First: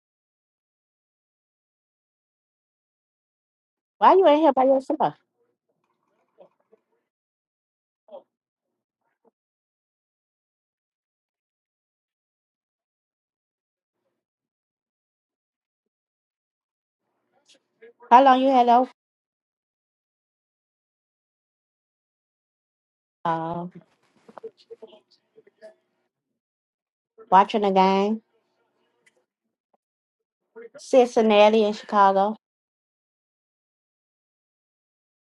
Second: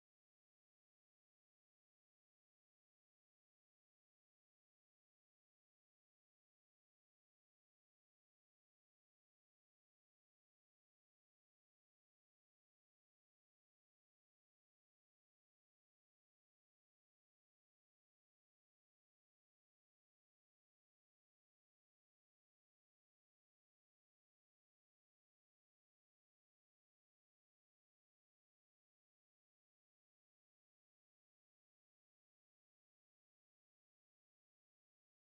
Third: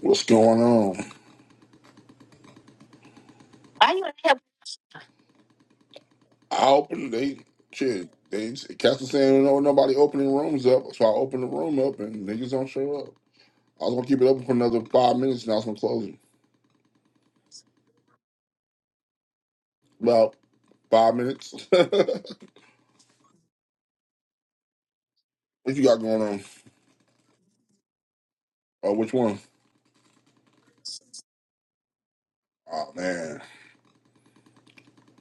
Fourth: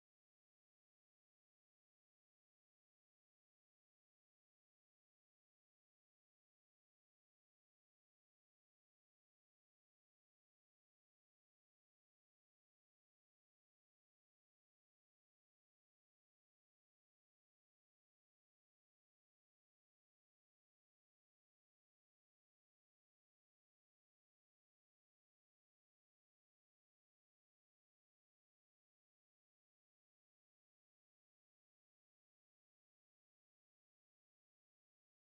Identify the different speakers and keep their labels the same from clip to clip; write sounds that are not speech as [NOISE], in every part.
Speaker 1: What's going on? Why you in
Speaker 2: Why you
Speaker 1: here?
Speaker 2: ain't here by yourself?
Speaker 1: I opened they shit. They Castle saying no nobody opening rooms up, so I opened the room up and niggas don't show up. I was gonna keep it open for another five minutes and I was gonna close it.
Speaker 2: How long you had off?
Speaker 1: About five minutes. [LAUGHS] what
Speaker 2: Uh,
Speaker 1: you got going on?
Speaker 2: watching the game,
Speaker 1: Oh, which one?
Speaker 2: Cincinnati and Chicago.
Speaker 1: Oh man.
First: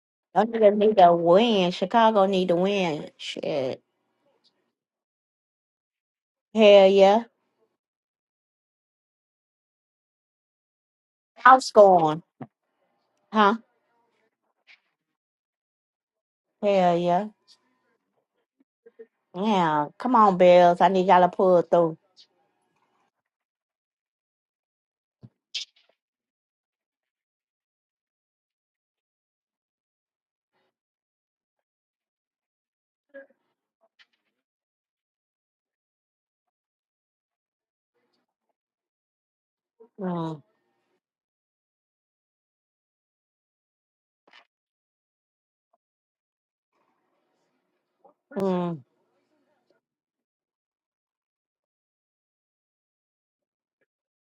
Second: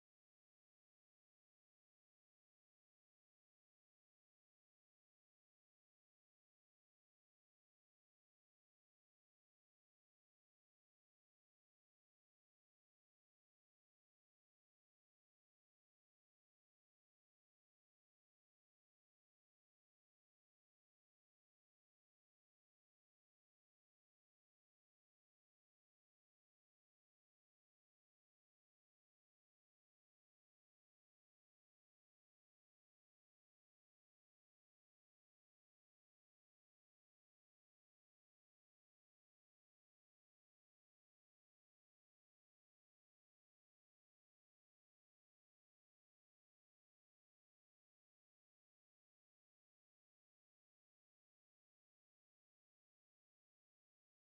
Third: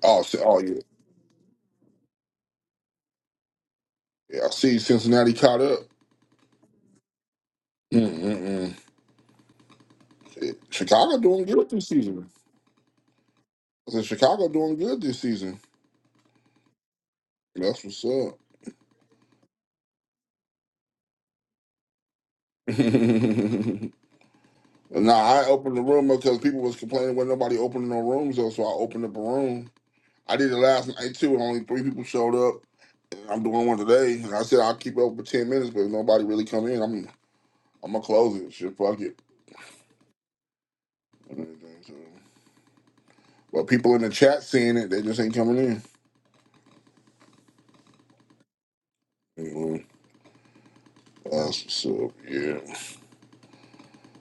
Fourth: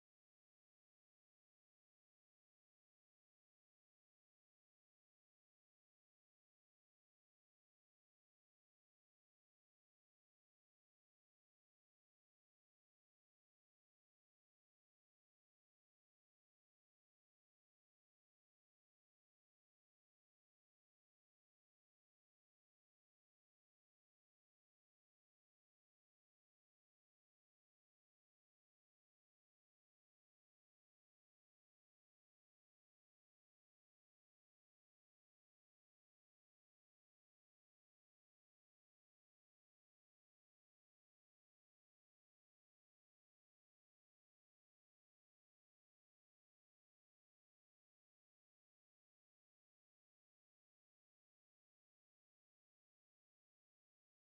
Speaker 1: Oh, see,
Speaker 2: Don't
Speaker 1: oh
Speaker 2: niggas
Speaker 1: yeah.
Speaker 2: need to win. Chicago need to win. Shit.
Speaker 1: Yeah, I see Cincinnati caught up.
Speaker 2: Hell yeah.
Speaker 1: Mm-mm-mm. Chicago doing
Speaker 2: I'm
Speaker 1: good this season.
Speaker 2: Huh?
Speaker 1: I said Chicago doing good this season.
Speaker 2: Hell yeah.
Speaker 1: That's what's
Speaker 2: Yeah. Come on, Bills. I need y'all to pull through.
Speaker 1: up. [LAUGHS] No, I opened the room up because people was complaining when nobody opening no rooms though, so I opened up a room. I did it last night too, and only three people showed up. And I'm doing one today, and I said I'll keep it open for ten minutes, but if nobody really come in, I'm I'm gonna close it. Shit, fuck it.
Speaker 2: Mm.
Speaker 1: And everything, so. But people in the chat seeing it, they just ain't coming in.
Speaker 2: Mm.
Speaker 1: Anyway, that's what's up. Yeah,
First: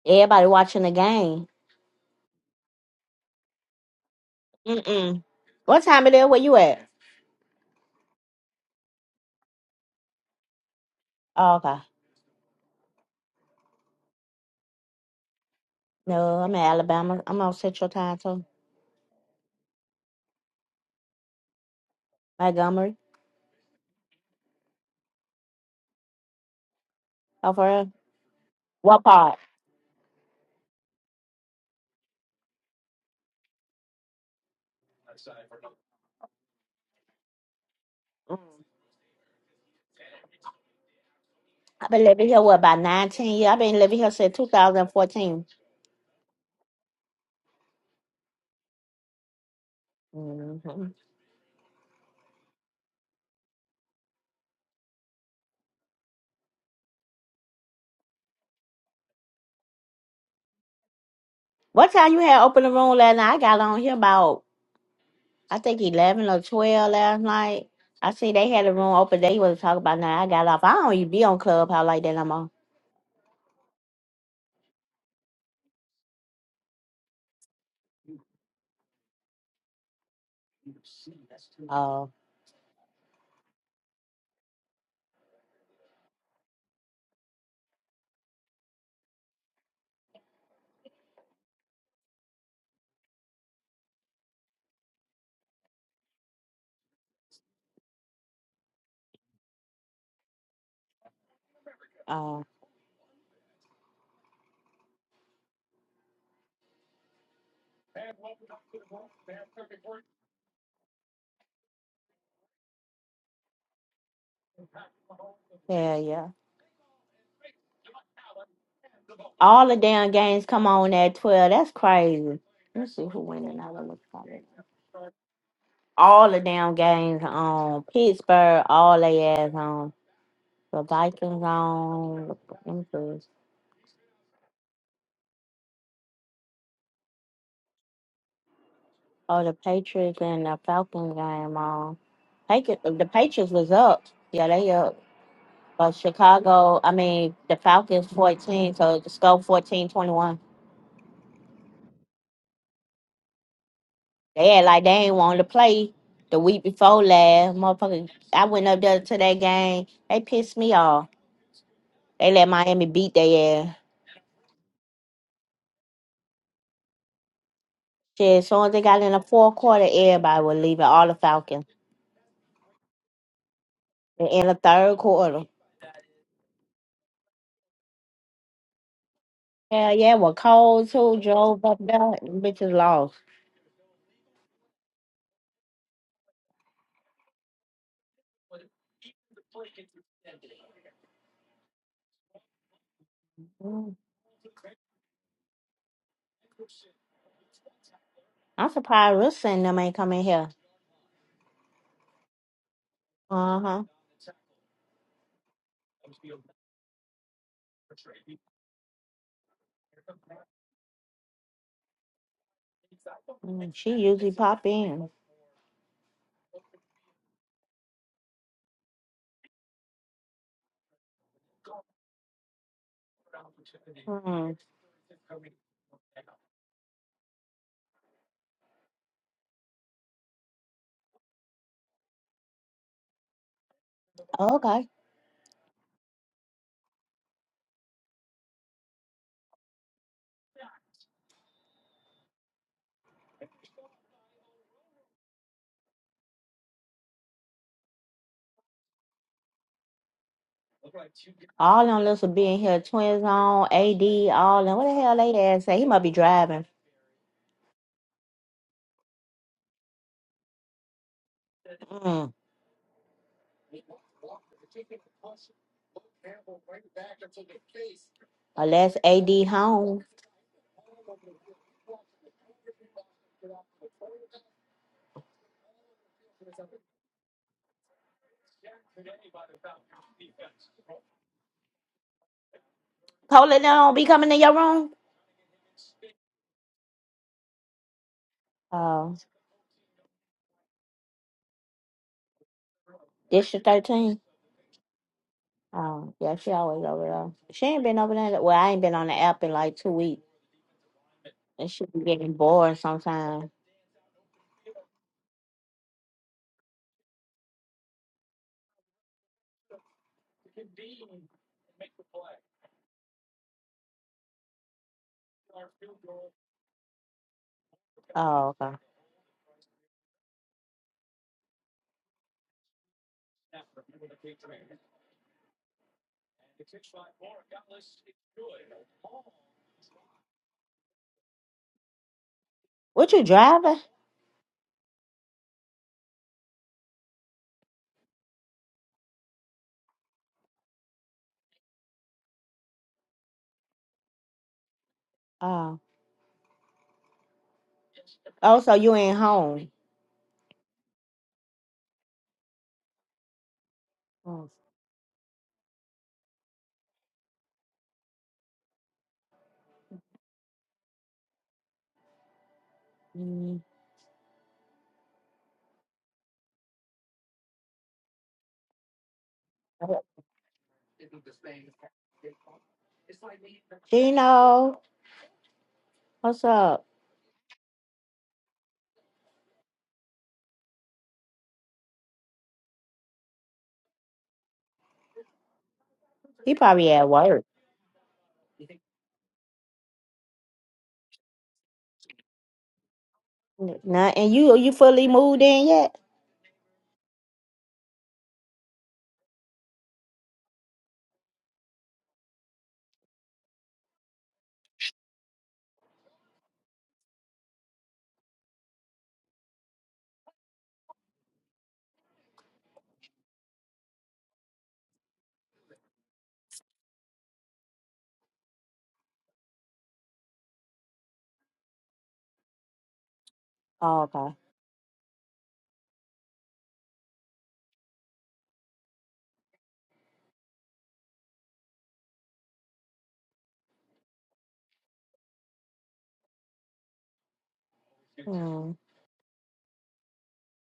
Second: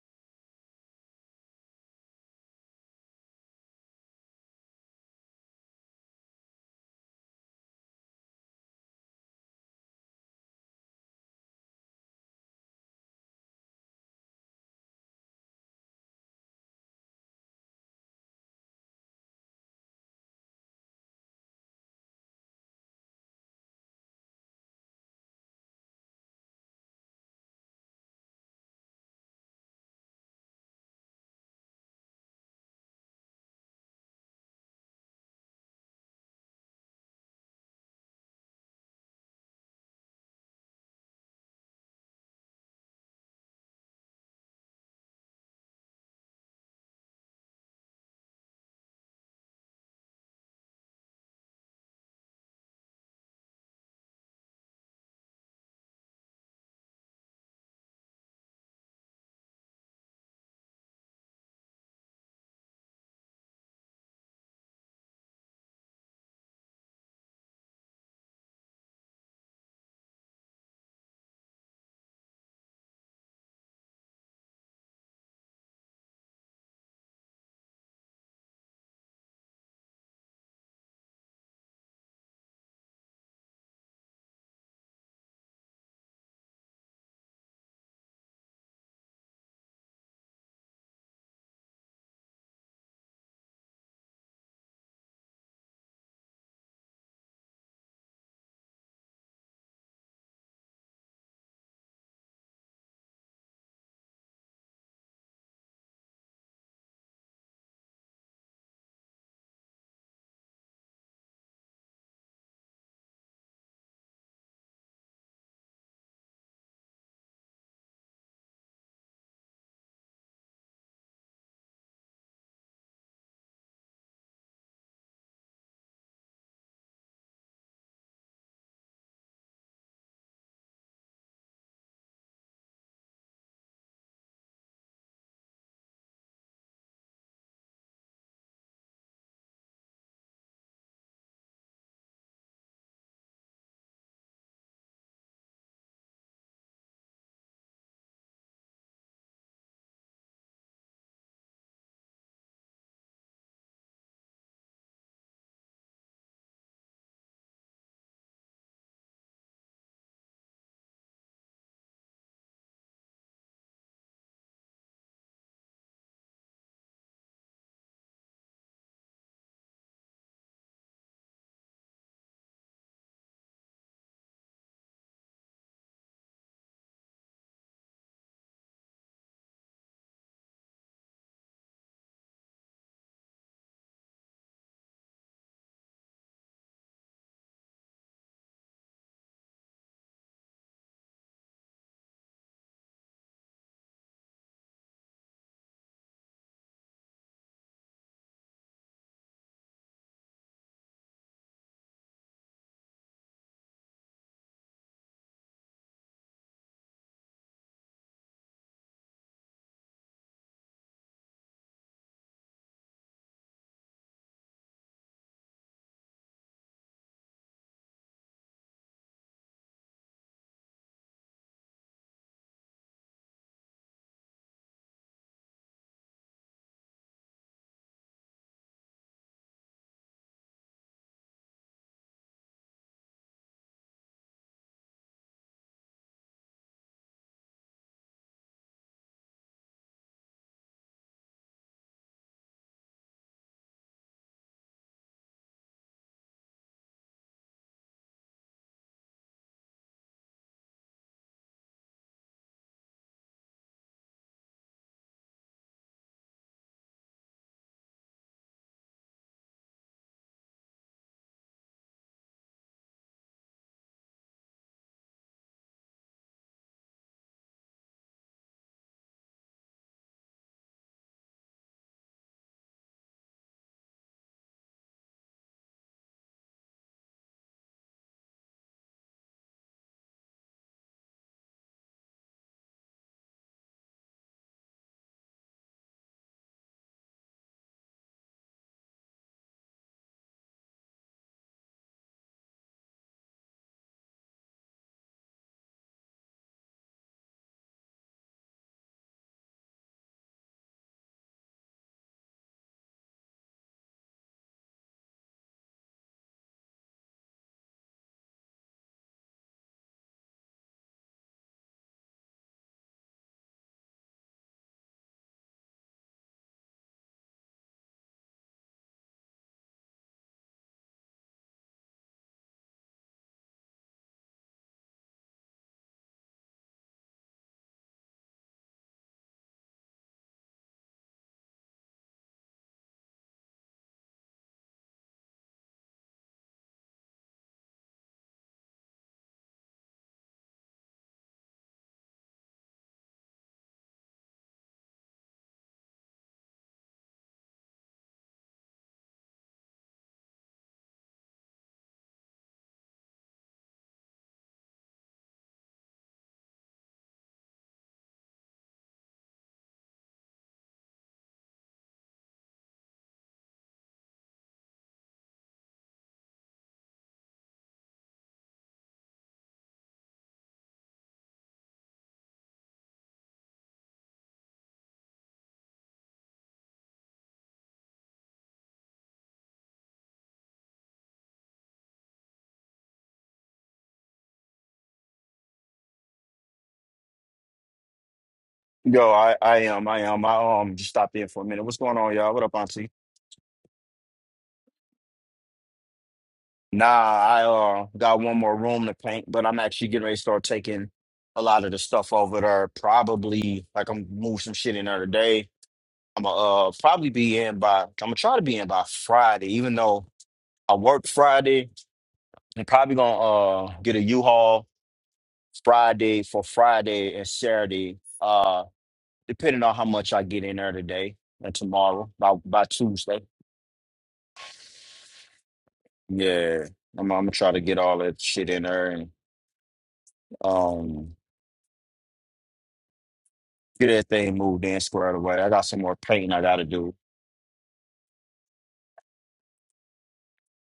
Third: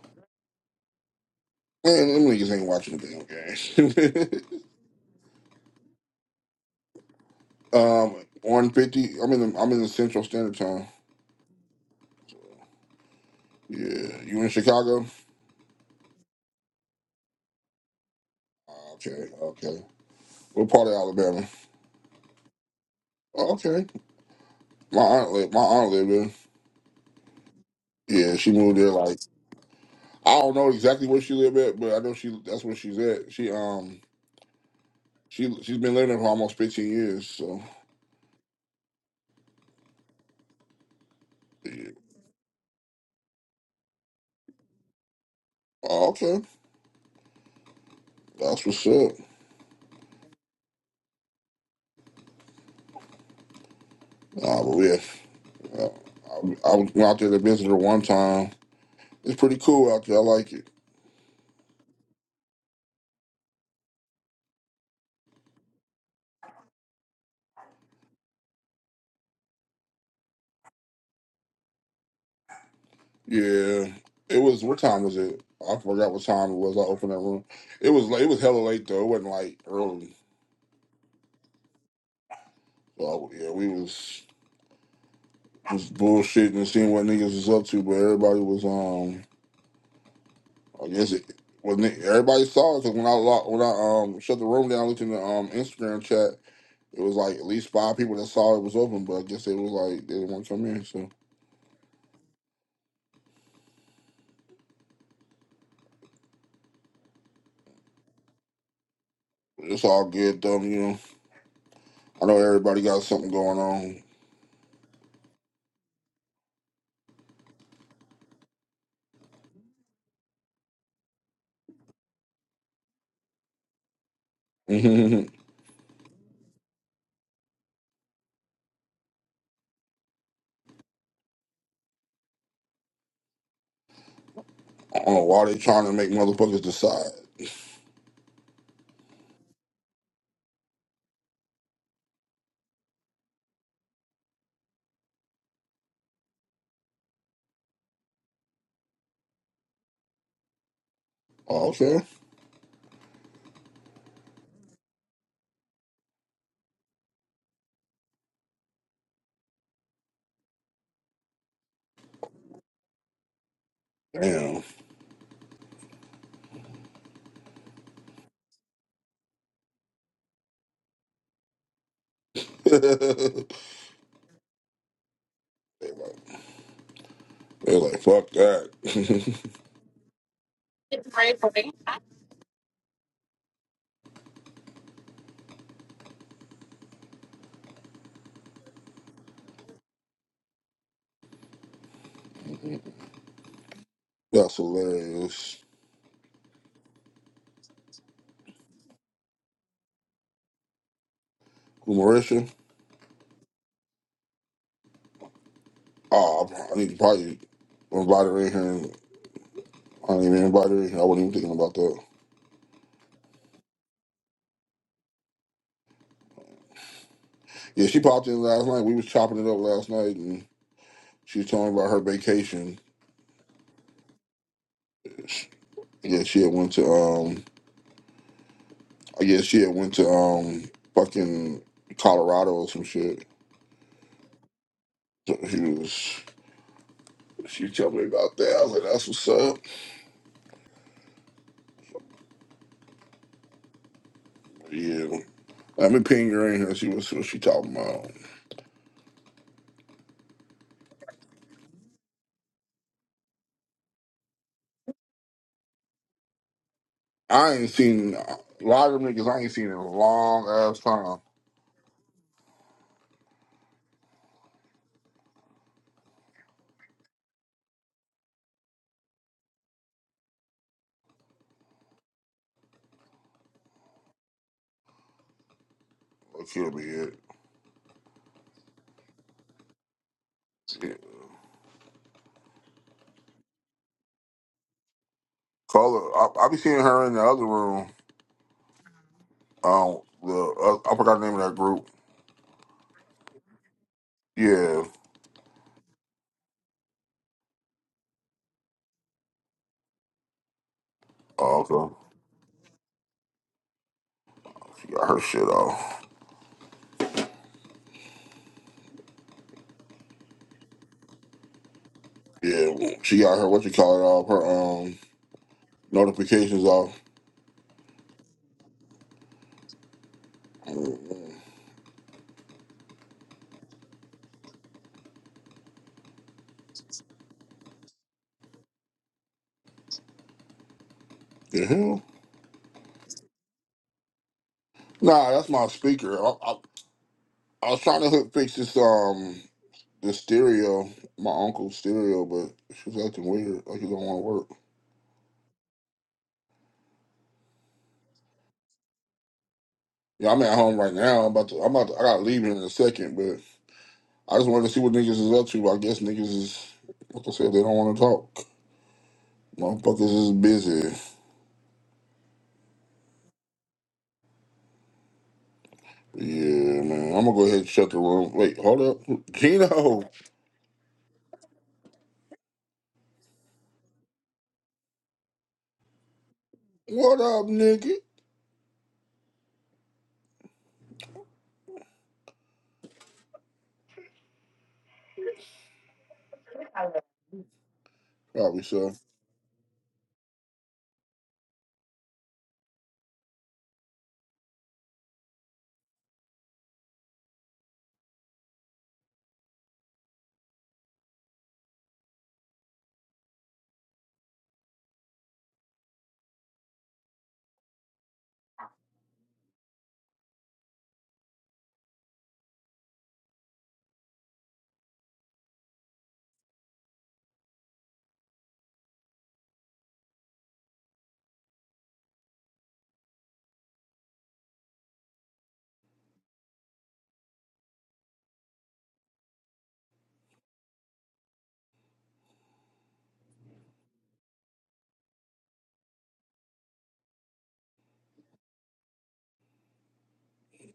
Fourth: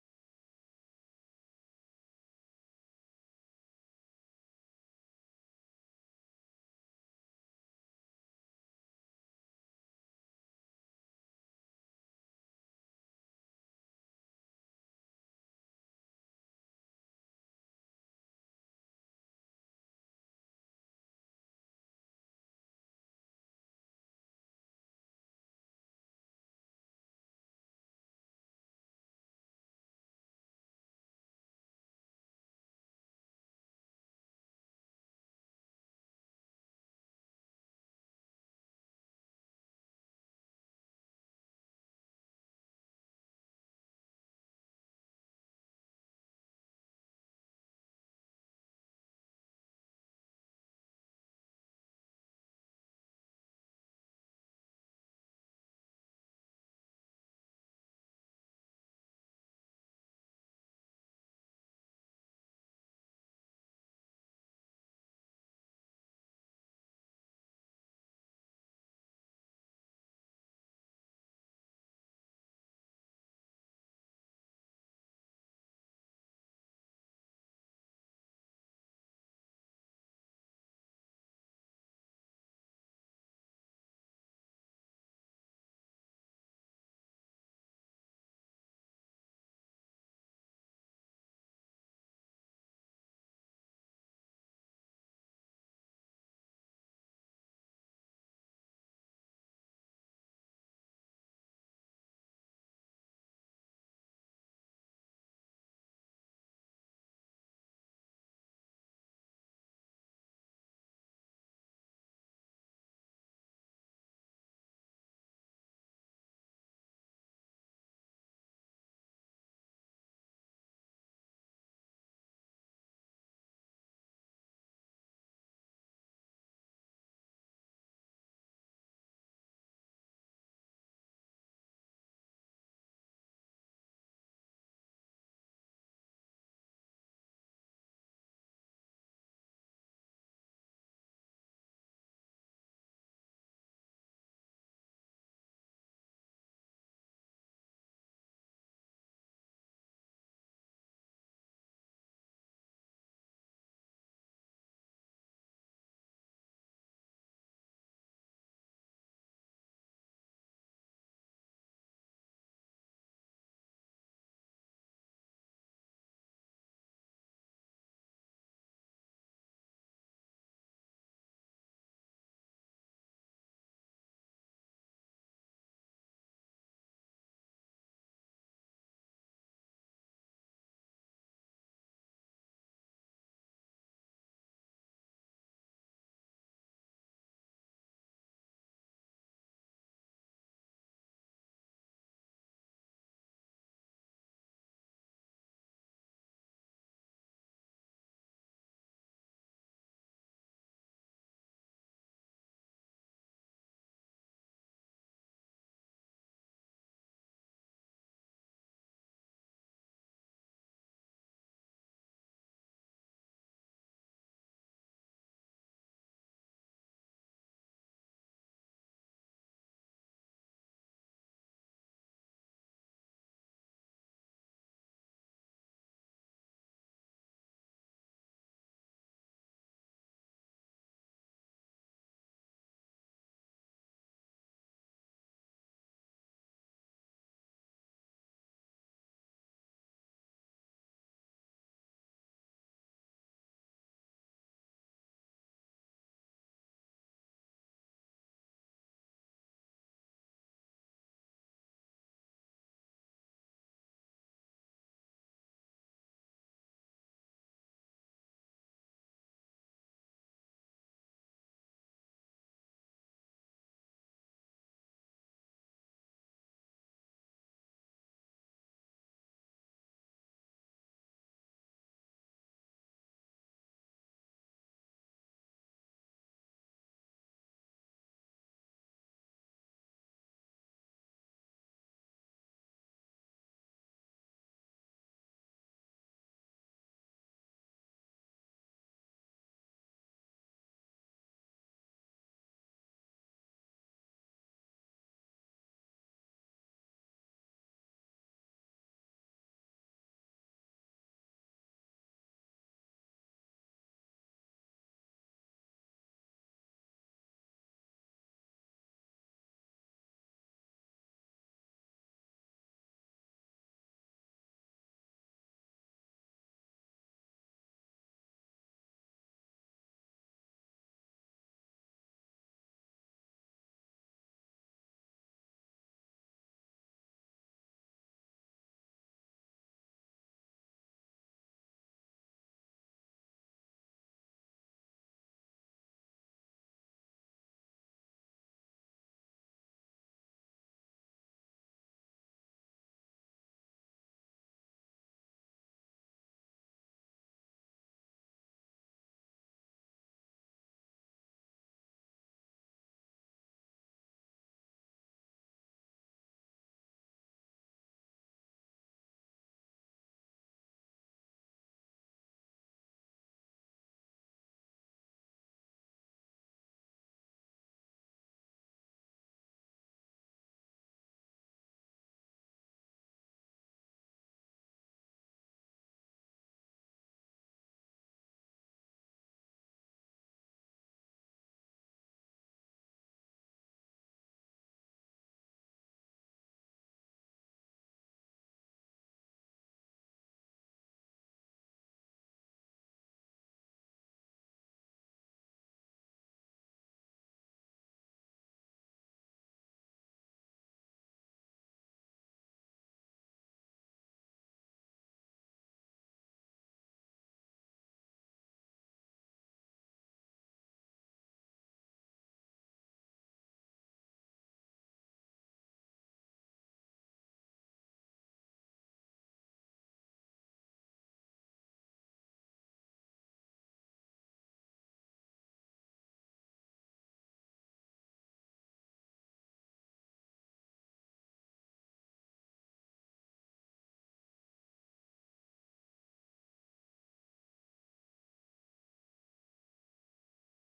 Speaker 2: Everybody watching the game.
Speaker 1: man, them niggas ain't watching the damn game.
Speaker 2: Mm-mm. What time it is? Where you at?
Speaker 1: [LAUGHS] um, one fifty. I'm in the I'm in the Central Standard Time.
Speaker 2: Oh, okay.
Speaker 1: Yeah, you in Chicago?
Speaker 2: No, I'm in Alabama. I'm on Central Time, too.
Speaker 1: Okay, okay. What part of Alabama?
Speaker 2: Montgomery.
Speaker 1: Oh, okay. My aunt lived, my aunt lived there.
Speaker 2: Oh, for real?
Speaker 1: Yeah, she moved there
Speaker 2: What
Speaker 1: like
Speaker 2: part?
Speaker 1: I don't know exactly where she lived at, but I know she that's where she's at. She um she she's been living there for almost fifteen years, so
Speaker 2: I've
Speaker 1: yeah.
Speaker 2: been living here what about nineteen years? I've been living here since two thousand and fourteen.
Speaker 1: Oh, okay. That's what's up.
Speaker 2: mm Mm-hmm.
Speaker 1: Uh, but yeah. Uh, I, I went out there to visit her one time. It's pretty cool out there. I like it.
Speaker 2: What time you had open the room last night? I got on here about I think eleven or twelve last night. I see they had a room open. They was talking about now. I got off. I don't even be on Clubhouse like that no more.
Speaker 1: Yeah. It was what time was it? I forgot what time it was. I opened that room. It was late- it was hella late though. It wasn't like early.
Speaker 2: Oh,
Speaker 1: So yeah, we was. was bullshitting and seeing what niggas was up to, but everybody was um I guess it. Well, ni- everybody saw it because when I lo- when I um shut the room down, I looked in the um Instagram chat. It was like at least five people that saw it was open, but I guess it was like they didn't want to come in. So
Speaker 2: oh,
Speaker 1: it's all good, though. You know, I know everybody got something going on.
Speaker 2: yeah, yeah. All the damn games come on at twelve. That's crazy. Let's see who winning. I don't look for it.
Speaker 1: [LAUGHS] I
Speaker 2: All the damn games on Pittsburgh. All they ass on the Vikings on. Let me see.
Speaker 1: don't know why they trying to make motherfuckers decide.
Speaker 2: Oh, the Patriots and the Falcon game. Um, Patriots, the Patriots was up. Yeah, they up. But Chicago, I mean, the Falcons 14, so the score fourteen twenty one.
Speaker 1: Oh, okay,
Speaker 2: 21. They had like they ain't wanted to play the week before last. Motherfucker, I went up there to that game. They pissed me off. They let Miami beat their ass.
Speaker 1: damn.
Speaker 2: Shit, as soon as they got in the fourth quarter, everybody was leaving, all the Falcons.
Speaker 1: [LAUGHS] They're
Speaker 2: And in the third quarter.
Speaker 1: like, they're like, fuck that.
Speaker 2: Hell yeah, well, cold too, drove up there, and bitches lost.
Speaker 1: [LAUGHS] That's hilarious.
Speaker 2: I'm surprised Rissa and them ain't coming here.
Speaker 1: Who, Marisha?
Speaker 2: Uh huh.
Speaker 1: Oh, I need to probably invite her in here. And I didn't even invite her in here. I wasn't even thinking about that.
Speaker 2: She usually pop in.
Speaker 1: Yeah, she popped in last night. We was chopping it up last night, and she was telling me about her vacation.
Speaker 2: Mm.
Speaker 1: Yeah, she had went to um, I guess she had went to um, fucking Colorado or some shit.
Speaker 2: Okay.
Speaker 1: So she was she was telling me about that. I was like, that's what's up. Yeah, let me ping her in here. See what see what she talking about.
Speaker 2: All them little be in here. Twins on AD. All them. What the hell they ass say? He must be driving.
Speaker 1: I ain't seen a lot of them niggas. I ain't seen in a long ass time.
Speaker 2: Mm. Unless AD home.
Speaker 1: That Killed me yet.
Speaker 2: Poland don't be coming to your room.
Speaker 1: Carla, I, I be seeing her in the other room.
Speaker 2: Oh,
Speaker 1: Um, the uh, I forgot the name of that group.
Speaker 2: District 13.
Speaker 1: Yeah.
Speaker 2: Oh, yeah, she always over there. She ain't been over there. Well, I ain't been on the app in like two weeks.
Speaker 1: Oh,
Speaker 2: And she
Speaker 1: okay.
Speaker 2: be getting bored sometimes.
Speaker 1: She got her shit off. Yeah. She got her what you call it off. Her um notifications off.
Speaker 2: Oh, okay.
Speaker 1: Mm, The hell?
Speaker 2: What you driving?
Speaker 1: Nah, that's my speaker. I, I, I was trying to hook fix this um the stereo, my uncle's stereo, but she's acting weird. Like it don't want to work.
Speaker 2: Oh. Oh, so you ain't home.
Speaker 1: Yeah, I'm at home right now. I'm about to. I'm about to. I gotta leave in a second, I
Speaker 2: Mm,
Speaker 1: just wanted to see what niggas is up to. I guess niggas is, like I said, they don't want to talk. Motherfuckers is busy.
Speaker 2: mm.
Speaker 1: Yeah, man. I'm gonna go ahead and shut the room. Wait, hold up. Gino,
Speaker 2: Gino, what's up?
Speaker 1: what up, nigga?
Speaker 2: He probably at work.
Speaker 1: Probably so.
Speaker 3: Yo, I, I am, I am. I um just stopped in for a minute. What's going on, y'all? What up, Auntie?
Speaker 2: N- Nah, and you you fully moved in yet?
Speaker 3: Nah, I uh got one more room to paint, but I'm actually getting ready to start taking a lot of the stuff over there. Probably like I'm move some shit in there today. I'm gonna uh probably be in by I'm gonna try to be in by Friday, even though I work Friday. I'm probably gonna uh get a U-Haul Friday for Friday and Saturday, uh depending on how much I get in there today and tomorrow by by Tuesday.
Speaker 2: Oh, okay.
Speaker 3: Yeah, I'm, I'm gonna try to get all that shit in there and um get that thing moved in squared away. I got some more painting I gotta do.
Speaker 2: Mm,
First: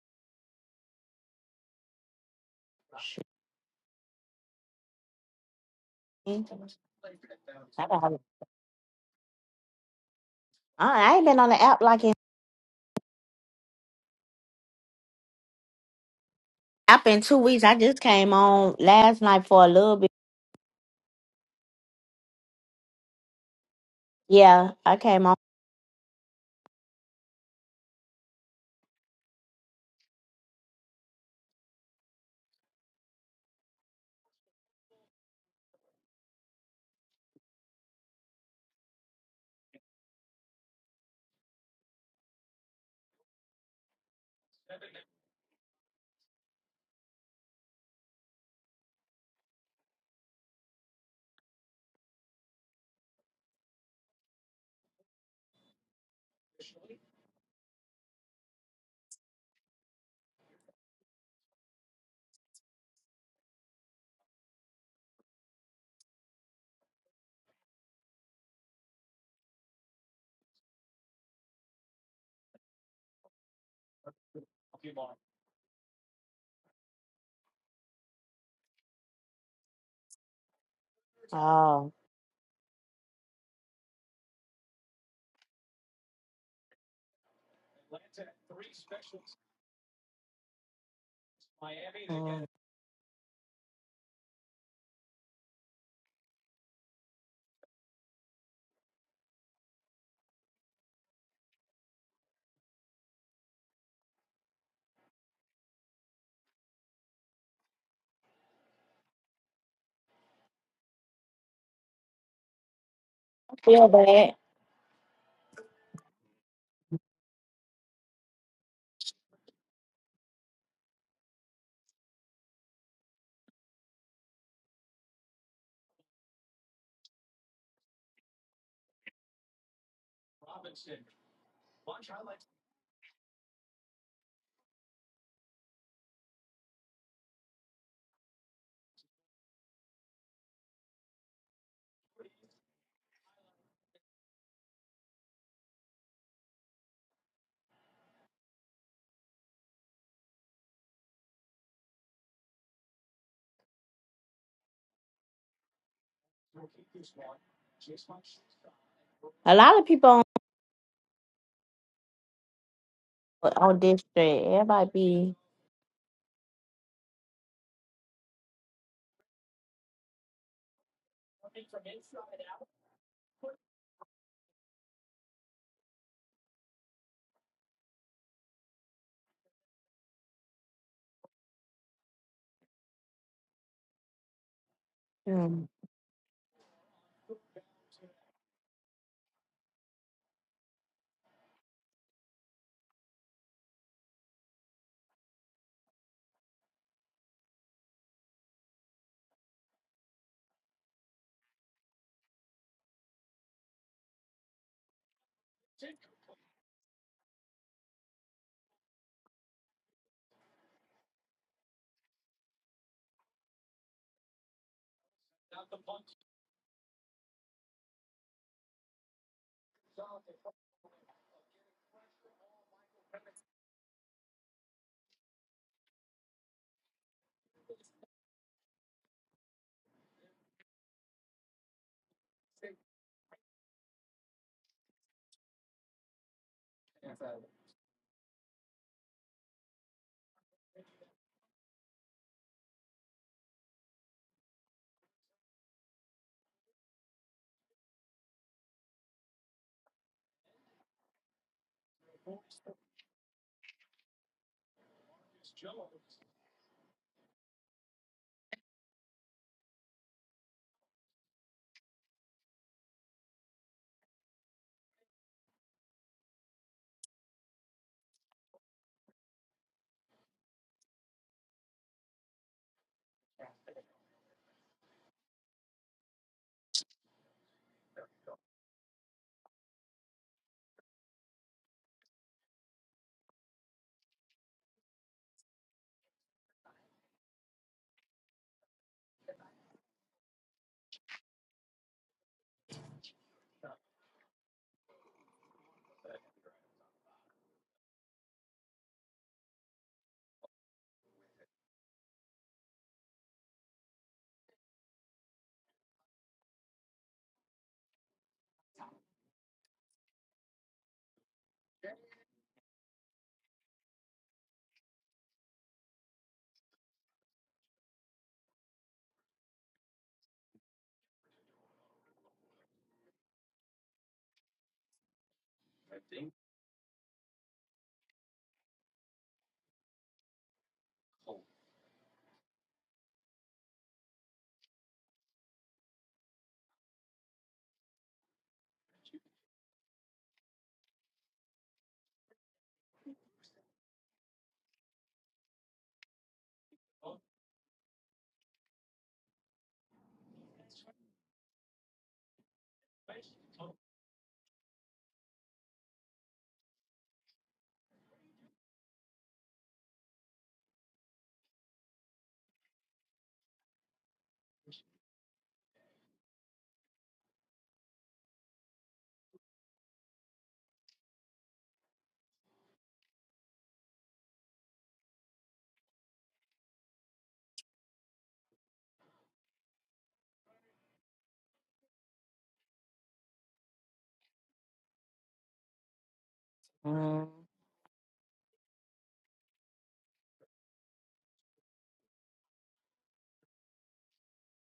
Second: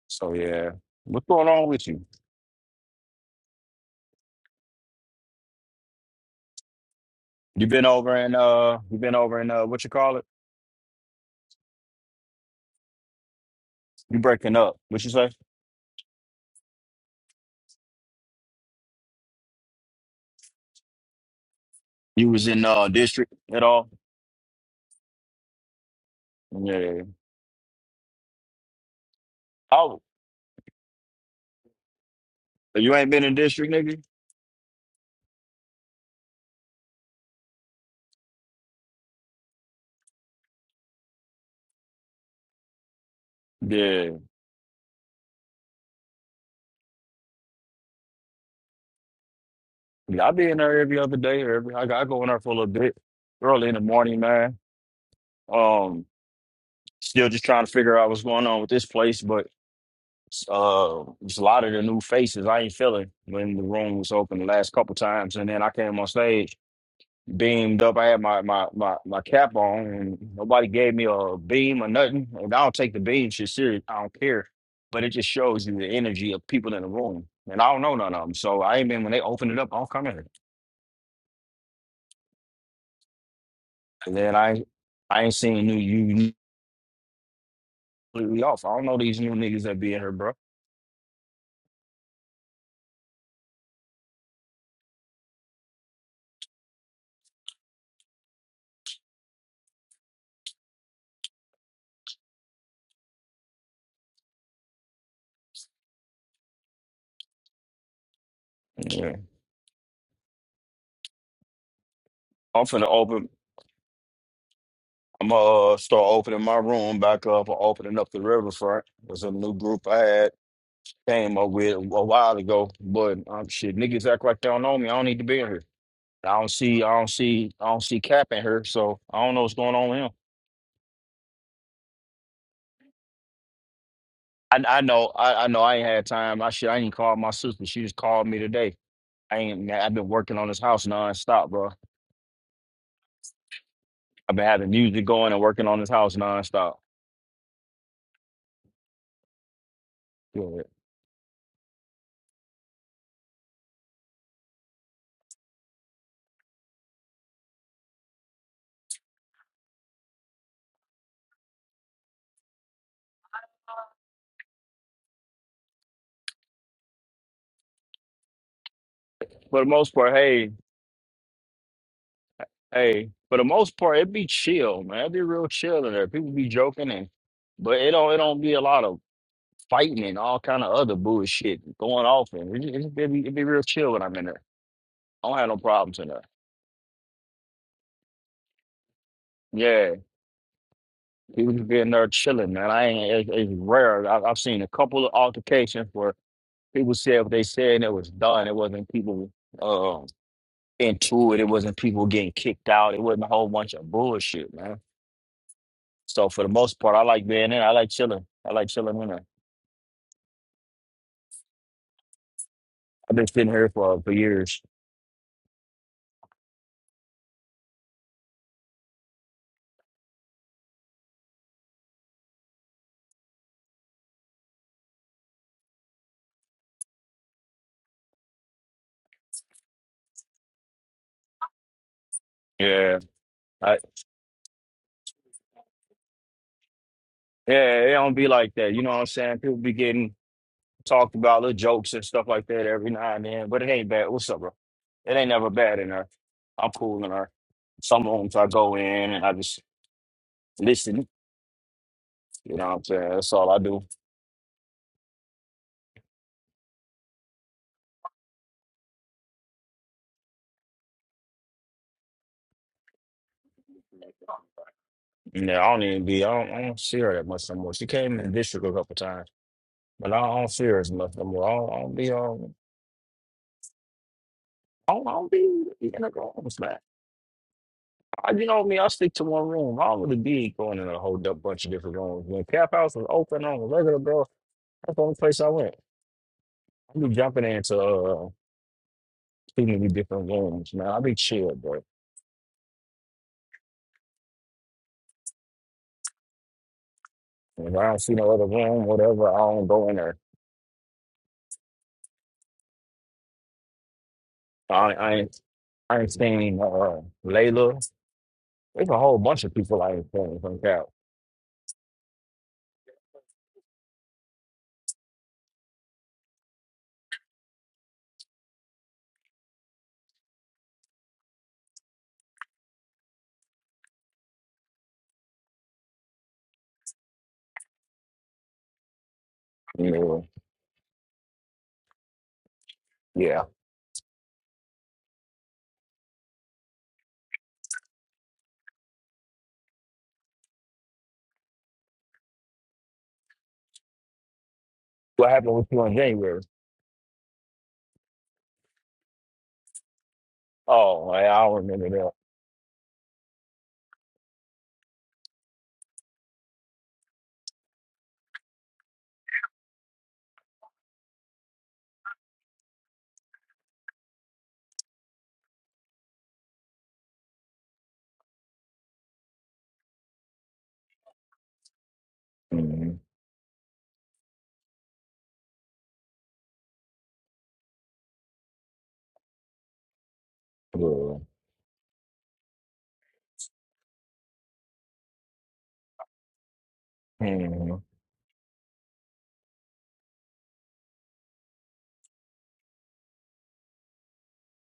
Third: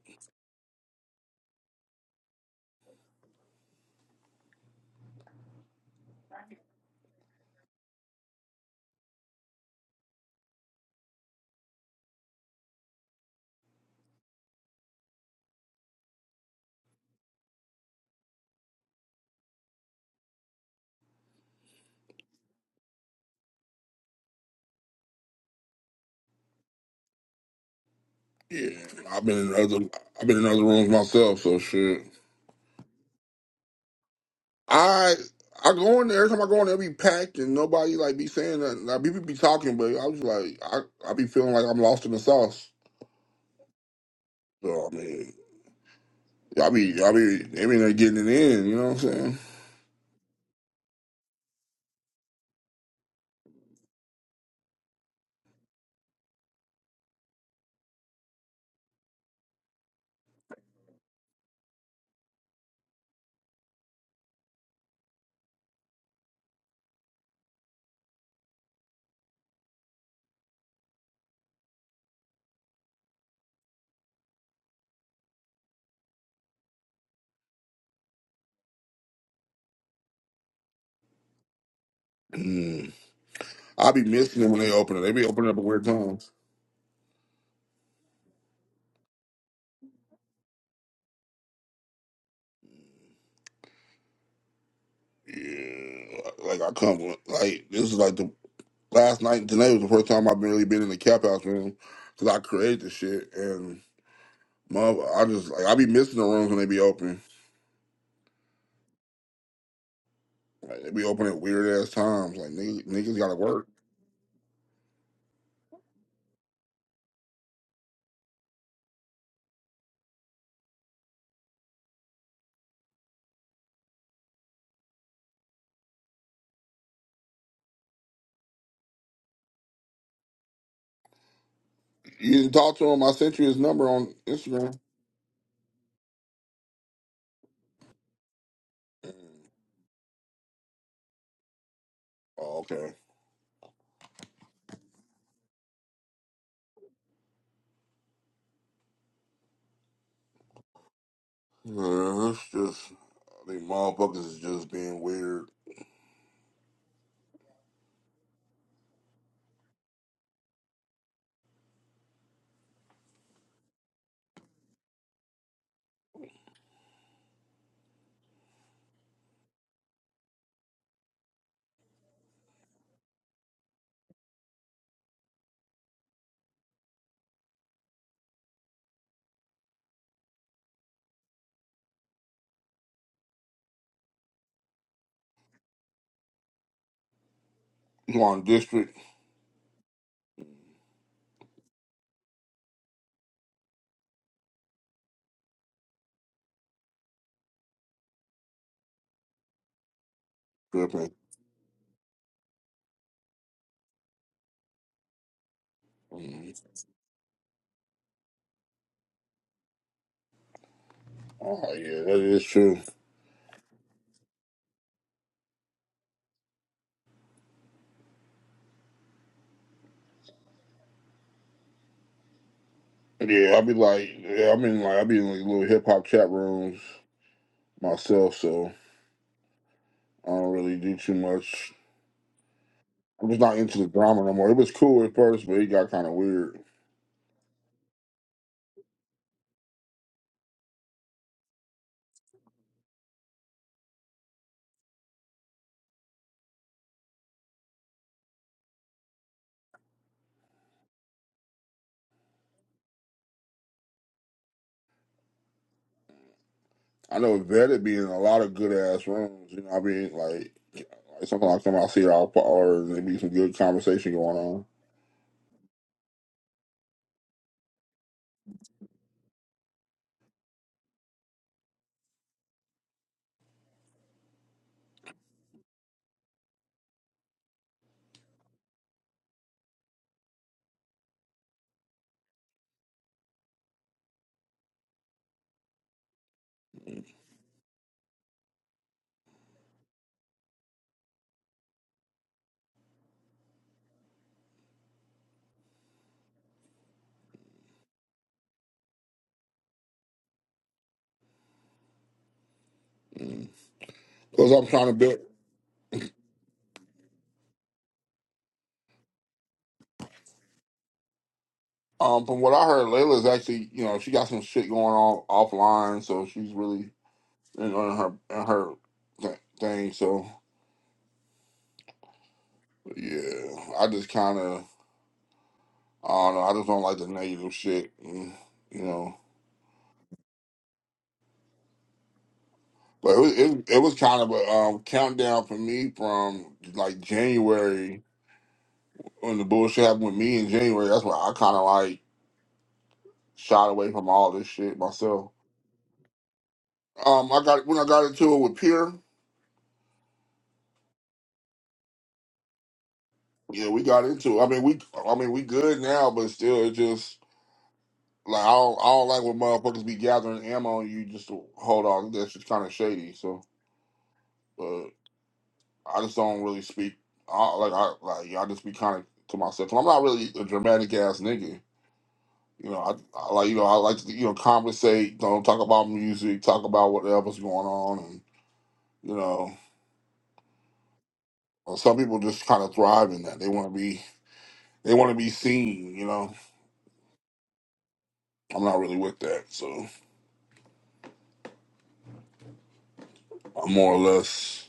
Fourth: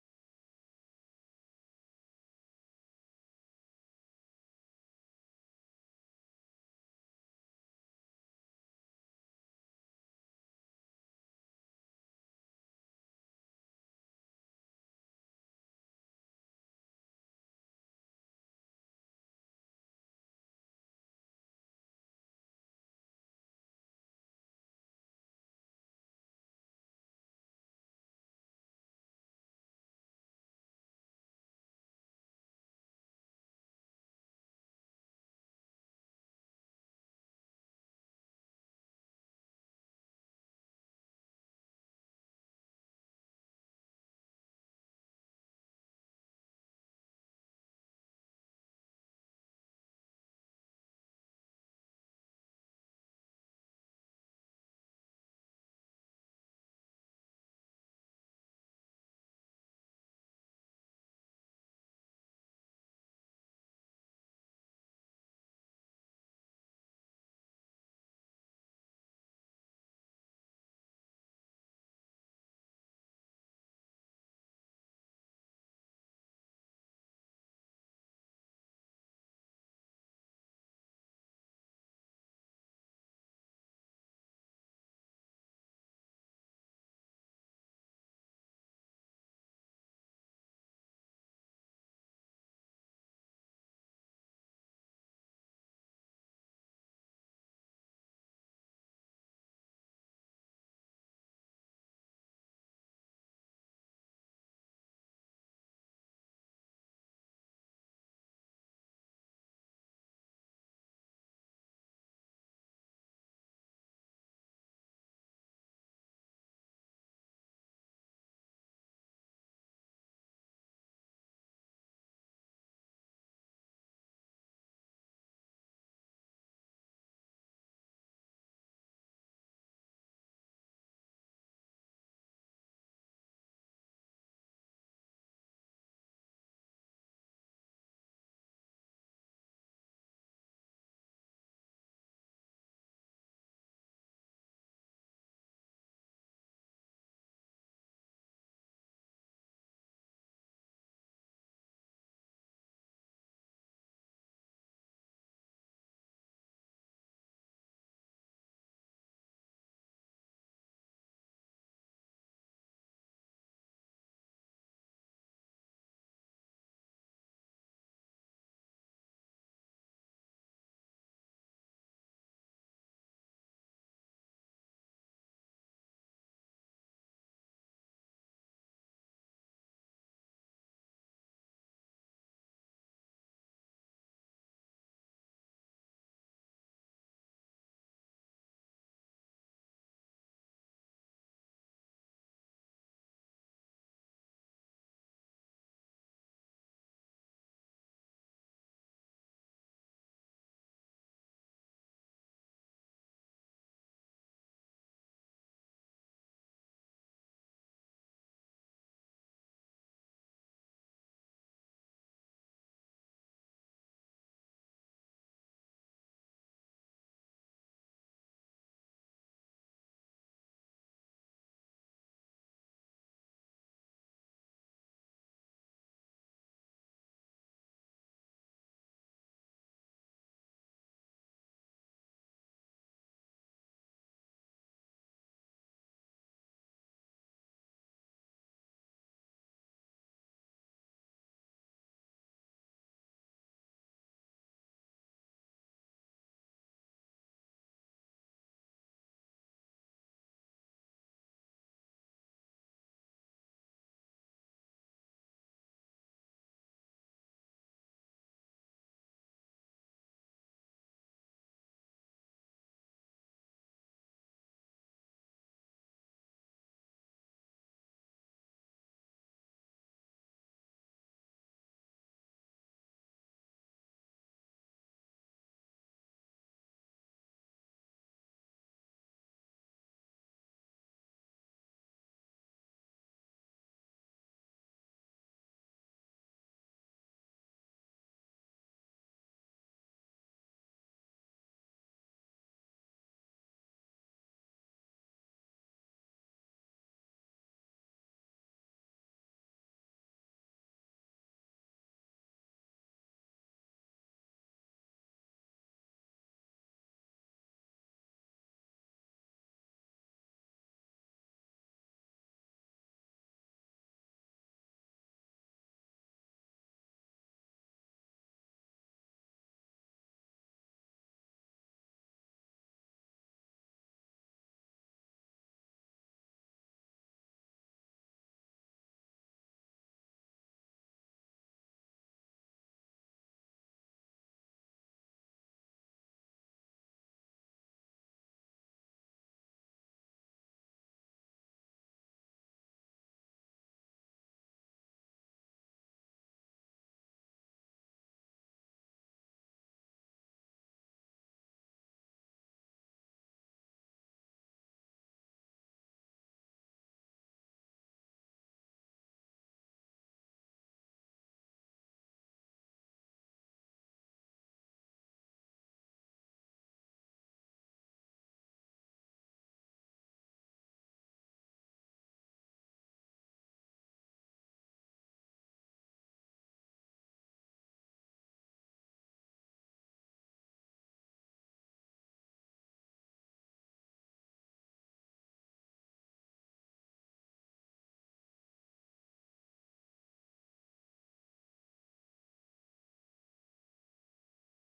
Speaker 3: So yeah, what's going on with you?
Speaker 2: shit. I,
Speaker 3: You been over
Speaker 2: don't-
Speaker 3: in uh, you been over in uh, what you call it?
Speaker 2: I ain't been on the app like in
Speaker 3: You breaking up? What you say?
Speaker 2: app in two weeks. I just came on last night for a little bit.
Speaker 3: You was in uh district at all?
Speaker 2: Yeah, I came on.
Speaker 3: Yeah.
Speaker 1: Yeah, I've been in other,
Speaker 3: Oh,
Speaker 1: I've been in other rooms myself, so shit.
Speaker 3: you ain't been in district, nigga?
Speaker 1: I, I go in there, every time I go in there, be packed and nobody like be saying that. Like, people be talking, but I was like, I, I be feeling like I'm lost in the sauce.
Speaker 3: Yeah.
Speaker 1: So I mean, y'all be, y'all be, they be in getting it in. You know what I'm saying?
Speaker 3: Yeah, I be in there every other day. Or every I, go- I go in there for a little bit early in the morning, man. Um, still just trying to figure out what's going on with this place, but. uh, just a lot of the new faces I ain't feeling when the room was open the last couple times, and then I came on stage, beamed up. I had my my my, my cap on, and nobody gave me a beam or nothing. And I don't take the beam shit serious. I don't care, but it just shows you the energy of people in the room. And I don't know none of them, so I ain't been when they opened it up. I don't come in.
Speaker 2: Oh,
Speaker 1: Mm. I be
Speaker 3: And then
Speaker 1: missing them when
Speaker 3: I
Speaker 1: they open it. They
Speaker 3: I
Speaker 1: be
Speaker 3: ain't
Speaker 1: opening up at
Speaker 3: seen new
Speaker 1: weird times.
Speaker 3: you completely off. I don't know these new niggas that be in here, bro.
Speaker 2: mm.
Speaker 1: Yeah, like I come with- like this is like the last night and today was the first time I've been really been in the cap house room because I created the shit and mother, I just like I be missing the rooms when they be open.
Speaker 3: Yeah.
Speaker 1: Like they be open at weird ass times. Like
Speaker 3: I'm
Speaker 1: niggas,
Speaker 3: finna
Speaker 1: niggas
Speaker 3: open.
Speaker 1: gotta
Speaker 2: I
Speaker 1: work.
Speaker 2: feel bad.
Speaker 3: I'm gonna uh, start opening my room back up or opening up the riverfront. There's a new group I had came up with a while ago, but um, shit, niggas act like they don't know me. I don't need to be in here. I don't see, I don't see, I don't see Cap in here, so I don't know what's going on with him.
Speaker 1: You didn't talk to him. I sent you his number on
Speaker 3: I,
Speaker 1: Instagram.
Speaker 3: I know, I, I know, I ain't had time. I should, I ain't called my sister. She just called me today. I ain't, man, I've been working on this house nonstop, bro.
Speaker 1: Oh, okay.
Speaker 3: I've been having music going and working on this house nonstop. Yeah.
Speaker 1: Yeah, it's just I think motherfuckers is just being weird.
Speaker 2: A lot of people on on this street. Everybody be.
Speaker 3: For the most part, hey, Hey, for the most part, it be chill, man. It be real chill in there. People be joking and, but it don't it don't be a lot of fighting and all kind of other bullshit going off. And it, it, it, be, it be real chill when I'm in there. I don't have no
Speaker 2: Mm,
Speaker 3: problems in there.
Speaker 1: You on district
Speaker 3: Yeah, people just be in there chilling, man. I ain't. It, it's rare. I, I've seen a couple of altercations where people said what they said and it was done. It wasn't people um
Speaker 1: tripping.
Speaker 3: into it. It wasn't people getting kicked out. It wasn't a whole bunch of bullshit, man. So for the
Speaker 1: Mhm.
Speaker 3: most part, I like being in. I like chilling. I like chilling in there.
Speaker 1: Oh yeah, that is true.
Speaker 3: I've been sitting here for for years.
Speaker 1: Yeah, I be like, yeah, I'm in like, I be in like little hip hop chat rooms myself, so I don't really do too much.
Speaker 3: Yeah,
Speaker 1: I'm just not into
Speaker 3: I,
Speaker 1: the drama no more. It was cool at first, but it got kind of weird.
Speaker 3: yeah, it don't be like that. You know what I'm saying? People be getting talked about little jokes and stuff like that every now and then, but it ain't bad. What's up, bro? It ain't never bad in her. I'm cool in her. Some rooms I go in and I just listen. You know what I'm saying? That's all I do.
Speaker 1: I know Vetted be in a lot of good ass rooms. You know, what I mean, like, like sometimes I come out see it all or there be some good conversation going on.
Speaker 3: Yeah, I don't even be. I don't, I don't see her that much no more. She came in the district a couple times, but I don't, I don't see her as much no more. I don't, I don't be on. I don't, I don't be in the rooms, man. I, you know me, I stick to one room. I don't really be going in a whole du- bunch of different rooms. When Cap House was open on a regular bro, that's the only place I went. I be jumping into uh, too many different rooms, man. I be chill, bro. If I don't see no other room, whatever, I don't go in there.
Speaker 1: Cause I'm trying to
Speaker 3: I, I
Speaker 1: build.
Speaker 3: ain't, I ain't seen uh, Layla. There's a whole bunch of people I ain't seen from Cap.
Speaker 1: Um, from what I heard, Layla's actually, you know, she got some shit going on offline, so she's really in, in her in her th- thing. So yeah, I just kind of. I don't know. I just don't like the negative shit, mm, you know.
Speaker 3: You
Speaker 1: But it was
Speaker 3: yeah.
Speaker 1: it, it was kind of a um, countdown for me from like January when the bullshit happened with me in January. That's why I kind of like shot away from all this shit
Speaker 3: What
Speaker 1: myself.
Speaker 3: happened with you in January?
Speaker 1: Um, I got when I got into it with Pierre.
Speaker 3: Oh, I, I don't remember that.
Speaker 1: Yeah, we got into. It. I mean, we I mean we good now, but still, it just like I don't I don't like when motherfuckers be gathering ammo on you just to hold on. That's just kind of shady. So. I just don't really speak. I, like I like yeah, I just be kind of to myself. i am not really a dramatic ass nigga. You know,
Speaker 3: hmm
Speaker 1: I, I like you know I like to you know conversate. Don't talk about music. Talk about whatever's going on. And you know,
Speaker 3: Yeah.
Speaker 1: well, some people just kind of thrive in that. They want to be they want to be seen. You know,
Speaker 2: mm.
Speaker 3: hmm
Speaker 1: I'm not really with that. So I'm more or less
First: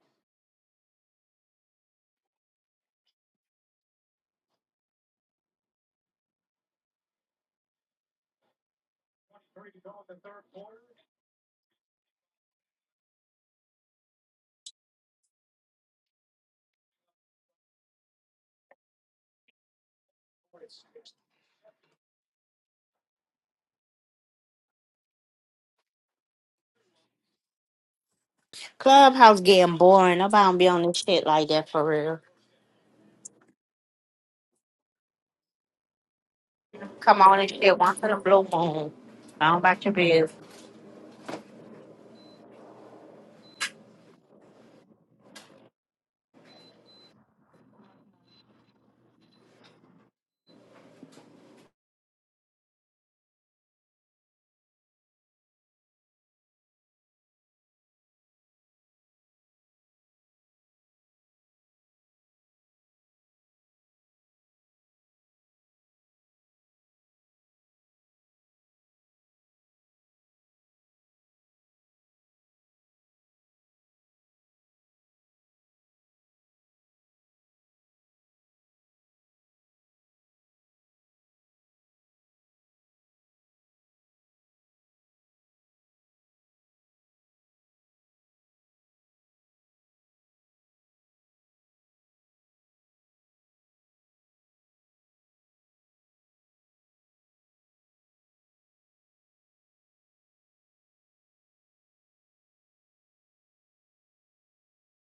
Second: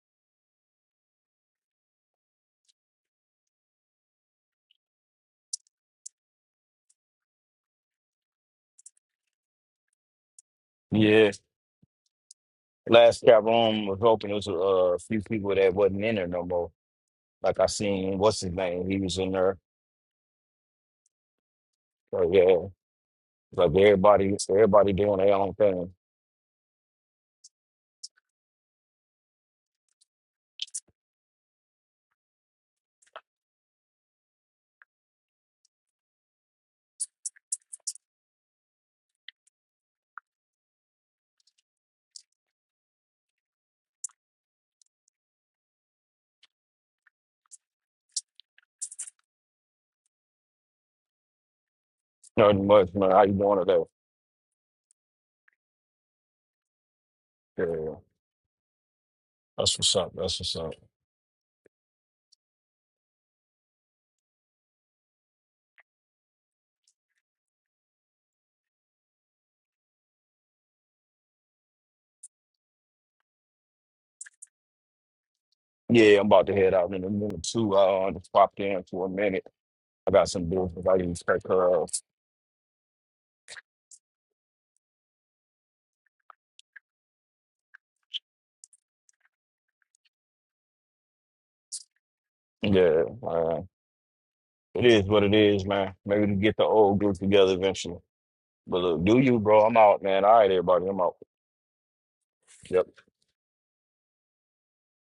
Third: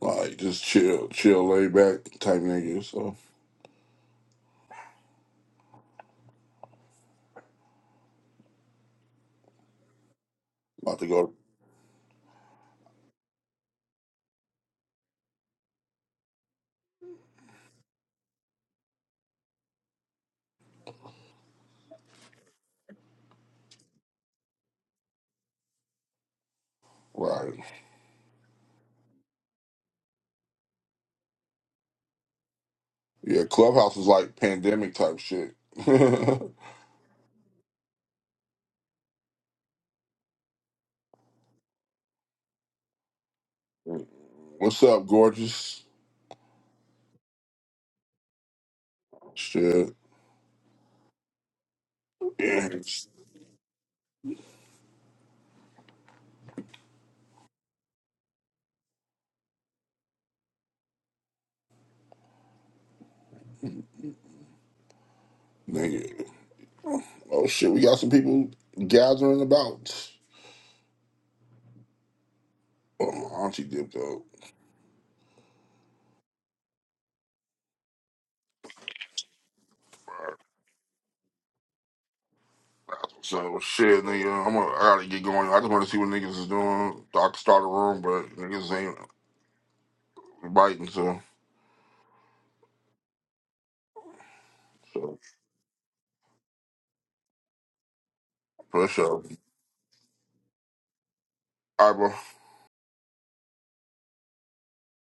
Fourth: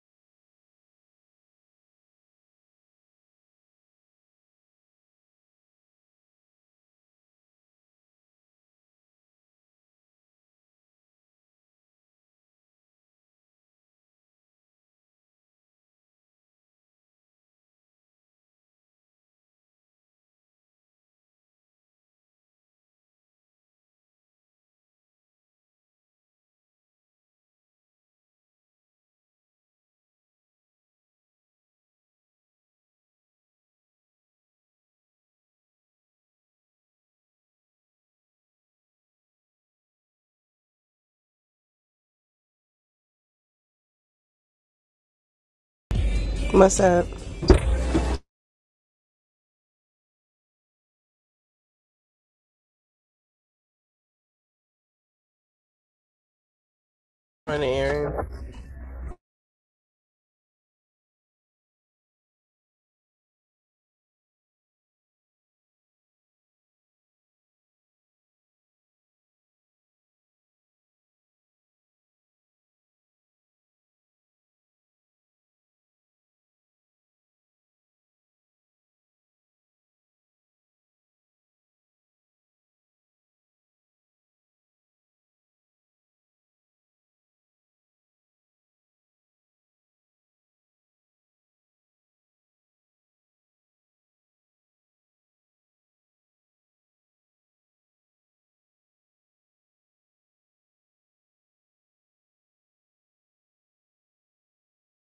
Speaker 1: like just chill, chill, laid back type nigga. So about to
Speaker 3: Yeah.
Speaker 1: go
Speaker 3: Last chat room was open. there was uh, a uh, few people that wasn't in there no more. Like I seen, what's his name? He was in there. So yeah, like everybody, everybody doing their own thing.
Speaker 1: right.
Speaker 2: Clubhouse getting boring. Nobody don't be on this shit like that for real.
Speaker 1: Yeah, clubhouse is like pandemic type shit. [LAUGHS]
Speaker 2: Come on and shit once in a blue moon. I don't about your business.
Speaker 1: What's up, gorgeous?
Speaker 4: What's up?
Speaker 1: Shit.
Speaker 3: Nothing much,
Speaker 1: Yes.
Speaker 3: man. How you doing today? Yeah, That's what's up. That's what's up.
Speaker 1: Nigga. Oh shit, we got some people gathering about. Oh, my auntie dipped out.
Speaker 3: yeah. I'm about to head out in a minute too. Uh, I uh, just popped in for a minute. I got some business I didn't take her. Off.
Speaker 1: So shit, nigga, I'm gonna, I gotta get going. I just wanna see what niggas is doing. I can start a room, but niggas ain't biting, so
Speaker 3: Yeah, uh, it is
Speaker 1: so
Speaker 3: what it is, man. Maybe to get the old group together eventually. But
Speaker 1: for
Speaker 3: look, do
Speaker 1: sure.
Speaker 3: you, bro? I'm out, man. All right, everybody, I'm out.
Speaker 1: All right, bro.
Speaker 3: Yep.